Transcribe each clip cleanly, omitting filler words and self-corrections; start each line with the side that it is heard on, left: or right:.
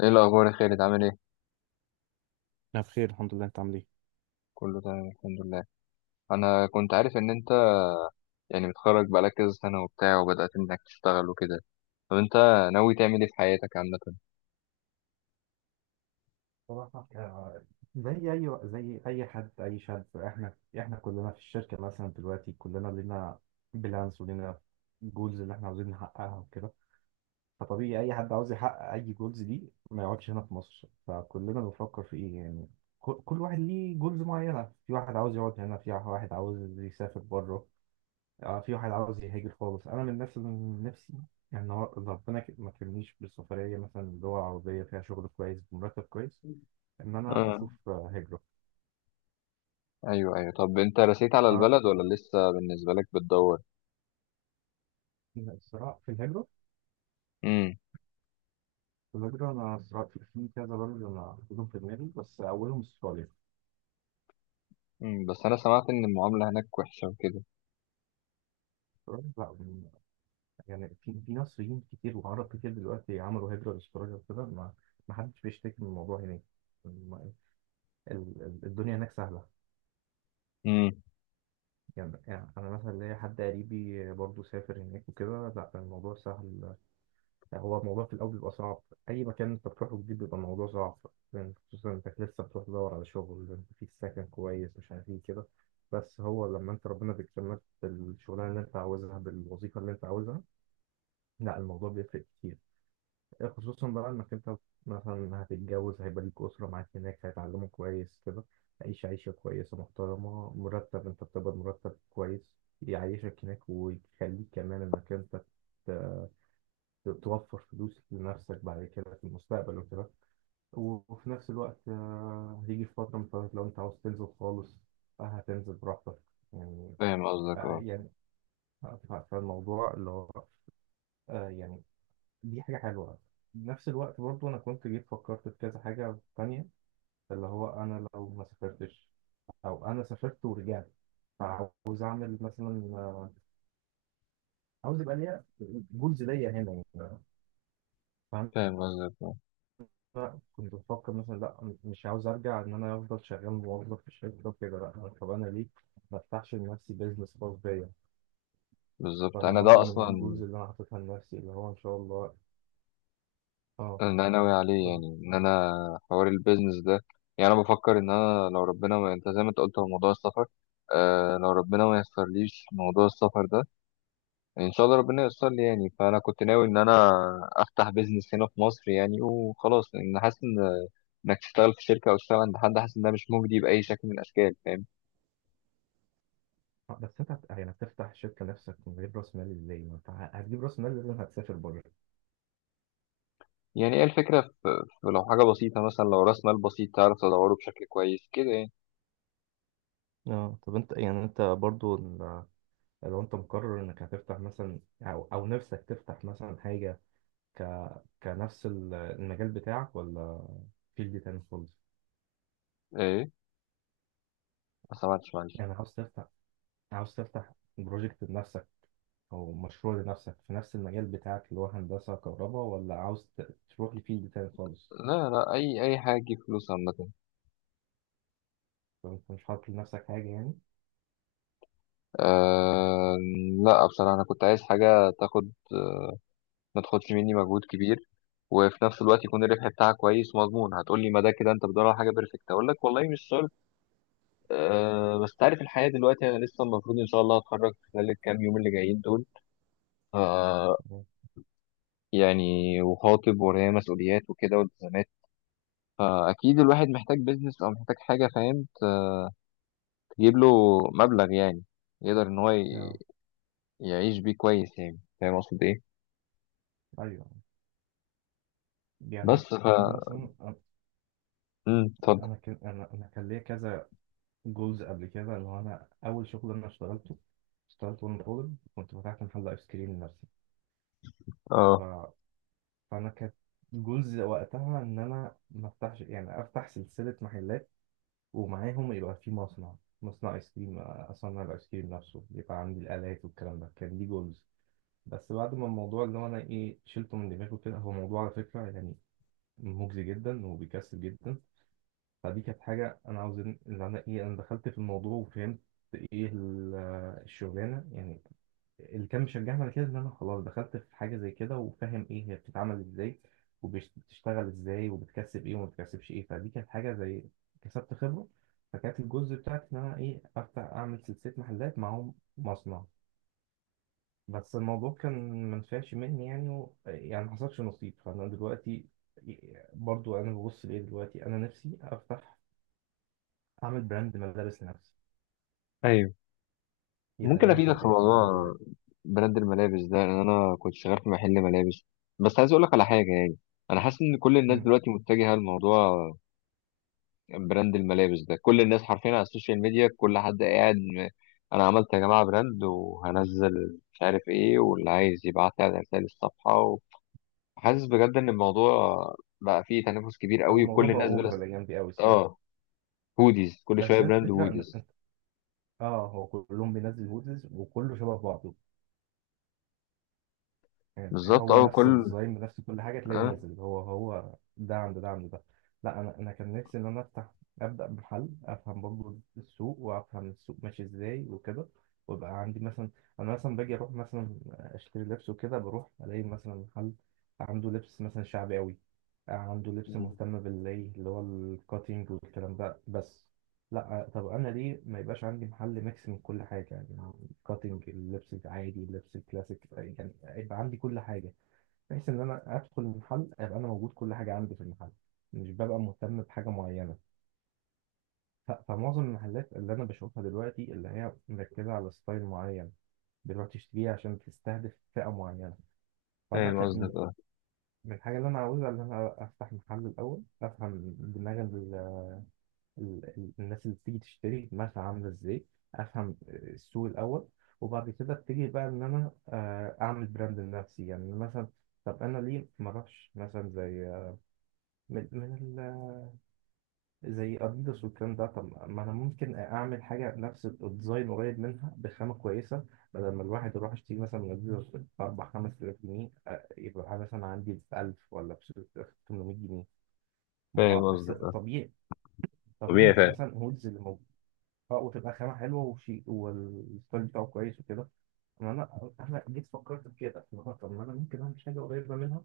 left: ايه الاخبار يا خالد، عامل ايه؟
right: انا بخير، الحمد لله. انت عامل ايه؟
left: كله تمام، الحمد لله. انا كنت عارف ان انت يعني متخرج بقالك كذا سنه وبتاع وبدات انك تشتغل وكده. طب انت ناوي تعمل ايه في حياتك عامه؟
right: صراحة، زي أي حد أي شاب، إحنا كلنا في الشركة مثلا دلوقتي كلنا لينا بلانس ولينا جولز اللي إحنا عاوزين نحققها وكده. فطبيعي أي حد عاوز يحقق أي جولز دي ما يقعدش هنا في مصر، فكلنا بنفكر في إيه يعني. كل واحد ليه جولز معينة، في واحد عاوز يقعد هنا، في واحد عاوز يسافر بره، اه في واحد عاوز يهاجر خالص. انا من نفسي يعني هو ربنا ما كرمنيش بالسفريه، مثلا دول عربيه فيها شغل كويس بمرتب كويس، ان انا
left: اه.
right: اشوف هجره.
left: ايوه، ايوه، طب انت رسيت على البلد ولا لسه بالنسبه لك بتدور؟
right: فالصراع في الهجره.
left: امم
right: انا صراع في كذا بلد انا حاططهم في دماغي، بس اولهم استراليا.
left: أمم، بس انا سمعت ان المعامله هناك وحشه وكده.
right: استراليا بقى من- يعني في مصريين كتير وعرب كتير دلوقتي عملوا هجره لاستراليا وكده. ما حدش بيشتكي من الموضوع هناك. الم- الدنيا هناك سهله.
left: امم
right: يعني أنا مثلا ليا حد قريبي برضه سافر هناك وكده، لا الموضوع سهل. يعني هو الموضوع في الأول بيبقى صعب، أي مكان أنت بتروحه جديد بيبقى الموضوع صعب، يعني خصوصا إنك لسه بتروح تدور على شغل، أنت فيك سكن كويس، مش عارف إيه كده. بس هو لما أنت ربنا بيكرمك بالشغلانة اللي أنت عاوزها، بالوظيفة اللي أنت عاوزها، لا الموضوع بيفرق كتير، خصوصا بقى انك انت مثلا هتتجوز، هيبقى ليك اسره معاك هناك، هيتعلموا كويس كده، عيش عيشه كويسه محترمه، مرتب انت بتقبض مرتب كويس يعيشك هناك، ويخليك كمان انك انت ت- توفر فلوس لنفسك بعد كده في المستقبل وكده. وفي نفس الوقت، هيجي في فتره من الفترات لو انت عاوز تنزل خالص، هتنزل براحتك يعني.
left: فاهم قصدك،
right: آه،
left: اه.
right: يعني فالموضوع اللي هو، آه، يعني دي حاجة حلوة. نفس الوقت برضو أنا كنت جيت فكرت في كذا حاجة تانية، اللي هو أنا لو ما سافرتش أو أنا سافرت ورجعت، فعاوز أعمل مثلا، عاوز يبقى ليا جولز ليا هنا يعني، فاهم.
left: فاهم قصدك، اه.
right: كنت بفكر مثلا لا مش عاوز أرجع، إن أنا أفضل شغال موظف في الشركة وكده، لا طب أنا ليه ما أفتحش لنفسي بيزنس خاص بيا.
left: بالظبط،
right: فأنا
left: انا ده
right: برضو من
left: اصلا.
right: الجولز اللي أنا حاططها لنفسي اللي هو إن شاء الله. أه.
left: انا ناوي عليه يعني ان انا حوار البيزنس ده. يعني انا بفكر ان انا لو ربنا، ما انت زي ما انت قلت، هو موضوع السفر، لو ربنا ما يسرليش موضوع السفر ده، ان شاء الله ربنا ييسر لي يعني. فانا كنت ناوي ان انا افتح بيزنس هنا في مصر يعني وخلاص، لان حاسس ان انك تشتغل في شركه او تشتغل عند حد، حاسس ان ده مش مجدي باي شكل من الاشكال، فاهم؟
right: بس انت يعني هتفتح شركه نفسك من غير راس مال ازاي؟ ما انت هتجيب راس مال، لازم هتسافر بره.
left: يعني ايه الفكره في لو حاجه بسيطه، مثلا لو راس مال بسيط تعرف تدوره بشكل كويس كده يعني.
right: اه طب انت يعني انت برضو لو انت مقرر انك هتفتح مثلا، او نفسك تفتح مثلا حاجه، ك كنفس المجال بتاعك ولا فيلد تاني خالص.
left: ايه؟ ما سمعتش، معلش.
right: يعني عاوز تفتح بروجكت لنفسك، او مشروع لنفسك في نفس المجال بتاعك اللي هو هندسه كهرباء، ولا عاوز تروح لفيلد تاني خالص،
left: لا لا، اي حاجه تجيب فلوس عامه.
right: لو انت مش حاطط لنفسك حاجه يعني.
left: أه. لا بصراحة، أنا كنت عايز حاجة تاخد، ما تاخدش مني مجهود كبير، وفي نفس الوقت يكون الربح بتاعها كويس ومضمون. هتقولي ما ده كده أنت بتدور على حاجة بيرفكت، أقول لك والله مش شرط. أه، بس تعرف الحياة دلوقتي، أنا لسه المفروض إن شاء الله هتخرج خلال الكام يوم اللي جايين دول. أه.
right: مم.
left: يعني وخاطب ورايا مسؤوليات وكده والتزامات، فأكيد الواحد محتاج بيزنس أو محتاج حاجة، فاهم؟ تجيب له مبلغ يعني، يقدر إن هو
right: اه،
left: يعيش بيه كويس، يعني فاهم أقصد إيه.
right: ايوه. يعني
left: بس.
right: انا مثلا
left: اتفضل.
right: انا كان انا أنا كان ليا كذا جولز قبل كده، اللي هو انا اول شغل انا اشتغلته، اشتغلت وانا طالب، كنت فتحت محل ايس كريم لنفسي ف...
left: اه،
right: فانا كانت جولز وقتها ان انا ما افتحش، يعني افتح سلسله محلات ومعاهم يبقى في مصنع، مصنع ايس كريم، اصنع الايس كريم نفسه، يبقى عندي الالات والكلام ده، كان دي جولز. بس بعد ما الموضوع اللي هو انا ايه شلته من دماغي كده، هو موضوع على فكره يعني مجزي جدا وبيكسب جدا. فدي كانت حاجة أنا عاوز إن إن أنا إيه أنا دخلت في الموضوع وفهمت إيه الشغلانة يعني. اللي كان مشجعني على كده إن أنا خلاص دخلت في حاجة زي كده وفاهم إيه هي بتتعمل إزاي وبتشتغل إزاي وبتكسب إيه وما بتكسبش إيه، فدي كانت حاجة زي كسبت خبرة. فكانت الجزء بتاعتي إن أنا إيه أفتح أعمل سلسلة محلات معاهم مصنع، بس الموضوع كان منفعش مني يعني و... يعني ما حصلش نصيب. فأنا دلوقتي برضو انا ببص لايه، دلوقتي انا نفسي افتح، اعمل براند ملابس لنفسي،
left: ايوه.
right: يبقى
left: ممكن
right: ليا
left: افيدك في
right: محلات مثلا
left: موضوع
right: زي.
left: براند الملابس ده، لان انا كنت شغال في محل ملابس. بس عايز اقول لك على حاجه يعني، انا حاسس ان كل الناس
right: مم.
left: دلوقتي متجهه لموضوع براند الملابس ده. كل الناس حرفيا على السوشيال ميديا، كل حد قاعد. انا عملت يا جماعه براند وهنزل، مش عارف ايه، واللي عايز يبعت لي على رسائل الصفحه. وحاسس بجد ان الموضوع بقى فيه تنافس كبير
right: او
left: قوي،
right: الموضوع
left: وكل
right: بقى
left: الناس بلا.
right: اوفر الايام دي قوي الصراحه.
left: اه، هوديز، كل شويه
right: بس هي
left: براند
right: الفكره
left: هوديز.
right: اه هو كلهم بينزل هودز وكله شبه بعضه،
left: بالظبط،
right: هو
left: اه،
right: نفس الديزاين بنفس كل حاجة، تلاقي
left: اه،
right: نازل هو هو ده عند ده عند ده. لا أنا كان نفسي إن أنا أفتح، أبدأ بمحل، أفهم برضه السوق وأفهم السوق ماشي إزاي وكده، ويبقى عندي مثلا. أنا مثلا باجي أروح مثلا أشتري لبس وكده، بروح ألاقي مثلا محل عنده لبس مثلا شعبي أوي، عنده لبس مهتم بالإيه اللي هو الكاتينج والكلام ده بس. لا طب أنا ليه ما يبقاش عندي محل ميكس من كل حاجة يعني، كاتنج، اللبس العادي، اللبس الكلاسيك، يعني يبقى عندي كل حاجه، بحيث ان انا ادخل المحل يبقى انا موجود كل حاجه عندي في المحل، مش ببقى مهتم بحاجه معينه. فمعظم المحلات اللي انا بشوفها دلوقتي اللي هي مركزه على ستايل معين، بتروح تشتريه عشان تستهدف فئه معينه. فانا
left: فاهم
right: كانت من
left: قصدك، اه.
right: الحاجه اللي انا عاوزها ان انا افتح محل الاول، افهم دماغ الناس اللي بتيجي تشتري دماغها عاملة ازاي، افهم السوق الاول، وبعد كده ابتدي بقى ان انا اعمل براند لنفسي يعني. مثلا طب انا ليه ما اروحش مثلا زي من ال... زي اديداس والكلام ده، طب ما انا ممكن اعمل حاجه نفس الديزاين قريب منها بخامه كويسه، بدل ما الواحد يروح يشتري مثلا من اديداس باربع خمس تلاف جنيه، يبقى مثلا عندي ب 1000 ولا ب 800 جنيه. ما هو
left: فاهم قصدك،
right: أصل
left: اه.
right: طبيعي، طبيعي
left: طبيعي
right: إن
left: فعلا.
right: مثلا هودز، اه وتبقى خامة حلوة وشيء والستايل بتاعه كويس وكده. أما أنا جيت فكرت في كده اللي هو، طب ما أنا ممكن أعمل حاجة قريبة منها،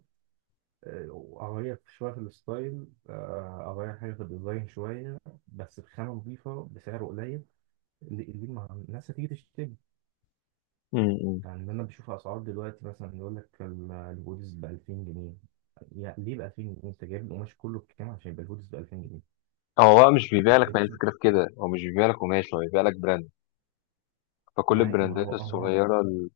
right: وأغير شوية في الستايل، أغير حاجة في الديزاين شوية، بس بخامة نظيفة بسعر قليل، اللي ما- الناس هتيجي تشتري.
left: أمم.
right: يعني أنا بشوف أسعار دلوقتي مثلا يقول لك الهودز ب 2000 جنيه، يعني ليه ب 2000 جنيه؟ أنت جايب القماش كله بكام عشان يبقى الهودز ب 2000 جنيه؟
left: هو بقى مش بيبيع لك،
right: وتلاقي
left: ما هي
right: مثلا
left: الفكرة في كده، هو مش بيبيع لك قماش، هو بيبيع لك براند. فكل
right: معايا، ما
left: البراندات
right: هو هم،
left: الصغيرة ال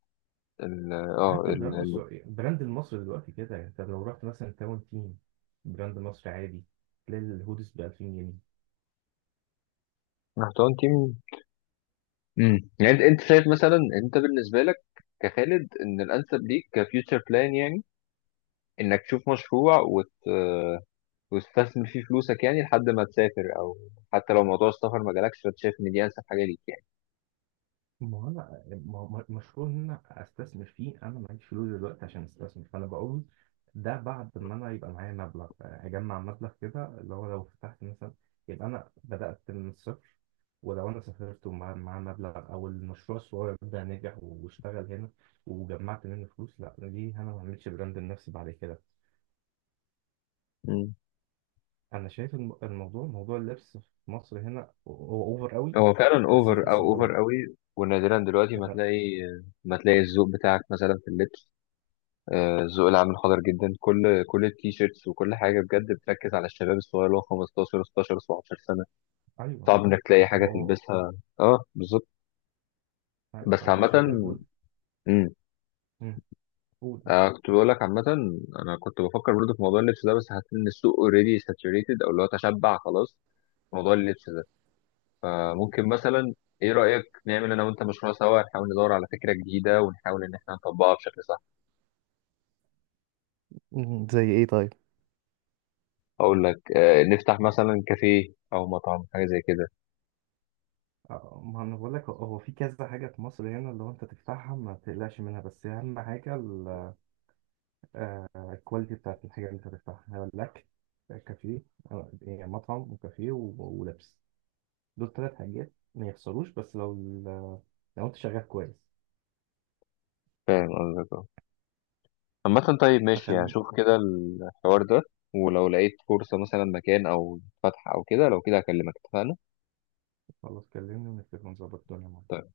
left: ال- اه
right: حتى
left: ال-
right: البراند
left: ال-
right: السعودي، البراند المصري دلوقتي كده، انت لو رحت مثلا تاون تيم، براند مصري عادي، تلاقي الهودز ب 2000 جنيه.
left: محتوى تيم. يعني انت شايف مثلا، انت بالنسبه لك كخالد، ان الانسب ليك كفيوتشر بلان يعني، انك تشوف مشروع وتستثمر فيه فلوسك يعني، لحد ما تسافر، او حتى لو موضوع السفر ما جالكش، فانت شايف ان دي انسب حاجه ليك
right: ما هو انا، ما هو مشروع ان انا استثمر فيه، انا معيش فلوس دلوقتي عشان استثمر، فانا بقول ده بعد ما انا يبقى معايا مبلغ، اجمع مبلغ كده، اللي هو لو فتحت مثلا يبقى انا بدأت من الصفر، ولو انا سافرت مع مبلغ او المشروع الصغير ده نجح واشتغل هنا وجمعت منه فلوس، لا ليه انا ما اعملش براند لنفسي بعد كده.
left: يعني.
right: انا شايف الموضوع، موضوع اللبس في مصر هنا هو اوفر قوي،
left: هو فعلا
right: بس
left: اوفر، او
right: بيكسب
left: اوفر
right: قوي
left: قوي، ونادرا دلوقتي ما
right: يعني.
left: تلاقي، ما تلاقي الذوق بتاعك مثلا في اللبس. الذوق العام حاضر جدا، كل التيشيرتس وكل حاجه بجد بتركز على الشباب الصغير اللي هو 15 16 17 سنه.
right: ايوه.
left: صعب انك تلاقي حاجه
right: هو هو.
left: تلبسها. اه، بالظبط.
right: عارف،
left: بس
right: انا
left: عامه.
right: عشان كده بقول.
left: امم
right: مم، قول.
left: كنت بقول لك عامه، انا كنت بفكر برضه في موضوع اللبس ده، بس حسيت ان السوق اوريدي ساتوريتد، او اللي هو تشبع خلاص موضوع اللبس ده. فممكن مثلا، ايه رأيك نعمل انا وانت مشروع سوا، نحاول ندور على فكرة جديدة ونحاول ان احنا نطبقها بشكل صح.
right: مم، زي ايه طيب؟
left: اقول لك، نفتح مثلا كافيه او مطعم، حاجة زي كده.
right: ما انا بقول لك، هو هو في كذا حاجه في مصر هنا اللي هو انت تفتحها ما تقلقش منها، بس اهم حاجه الكواليتي بتاعت الحاجه اللي انت تفتحها، لك كافيه، يعني مطعم وكافيه و- ولبس، دول ثلاث حاجات ما يخسروش، بس لو لو انت شغال كويس.
left: فاهم قصدك، اه. عامة، طيب ماشي،
right: فخليني.
left: هشوف كده الحوار ده. ولو لقيت فرصة مثلا مكان او فتح او كده، لو كده هكلمك، اتفقنا.
right: خلاص، كلمني ونتفق ونظبط الدنيا.
left: طيب.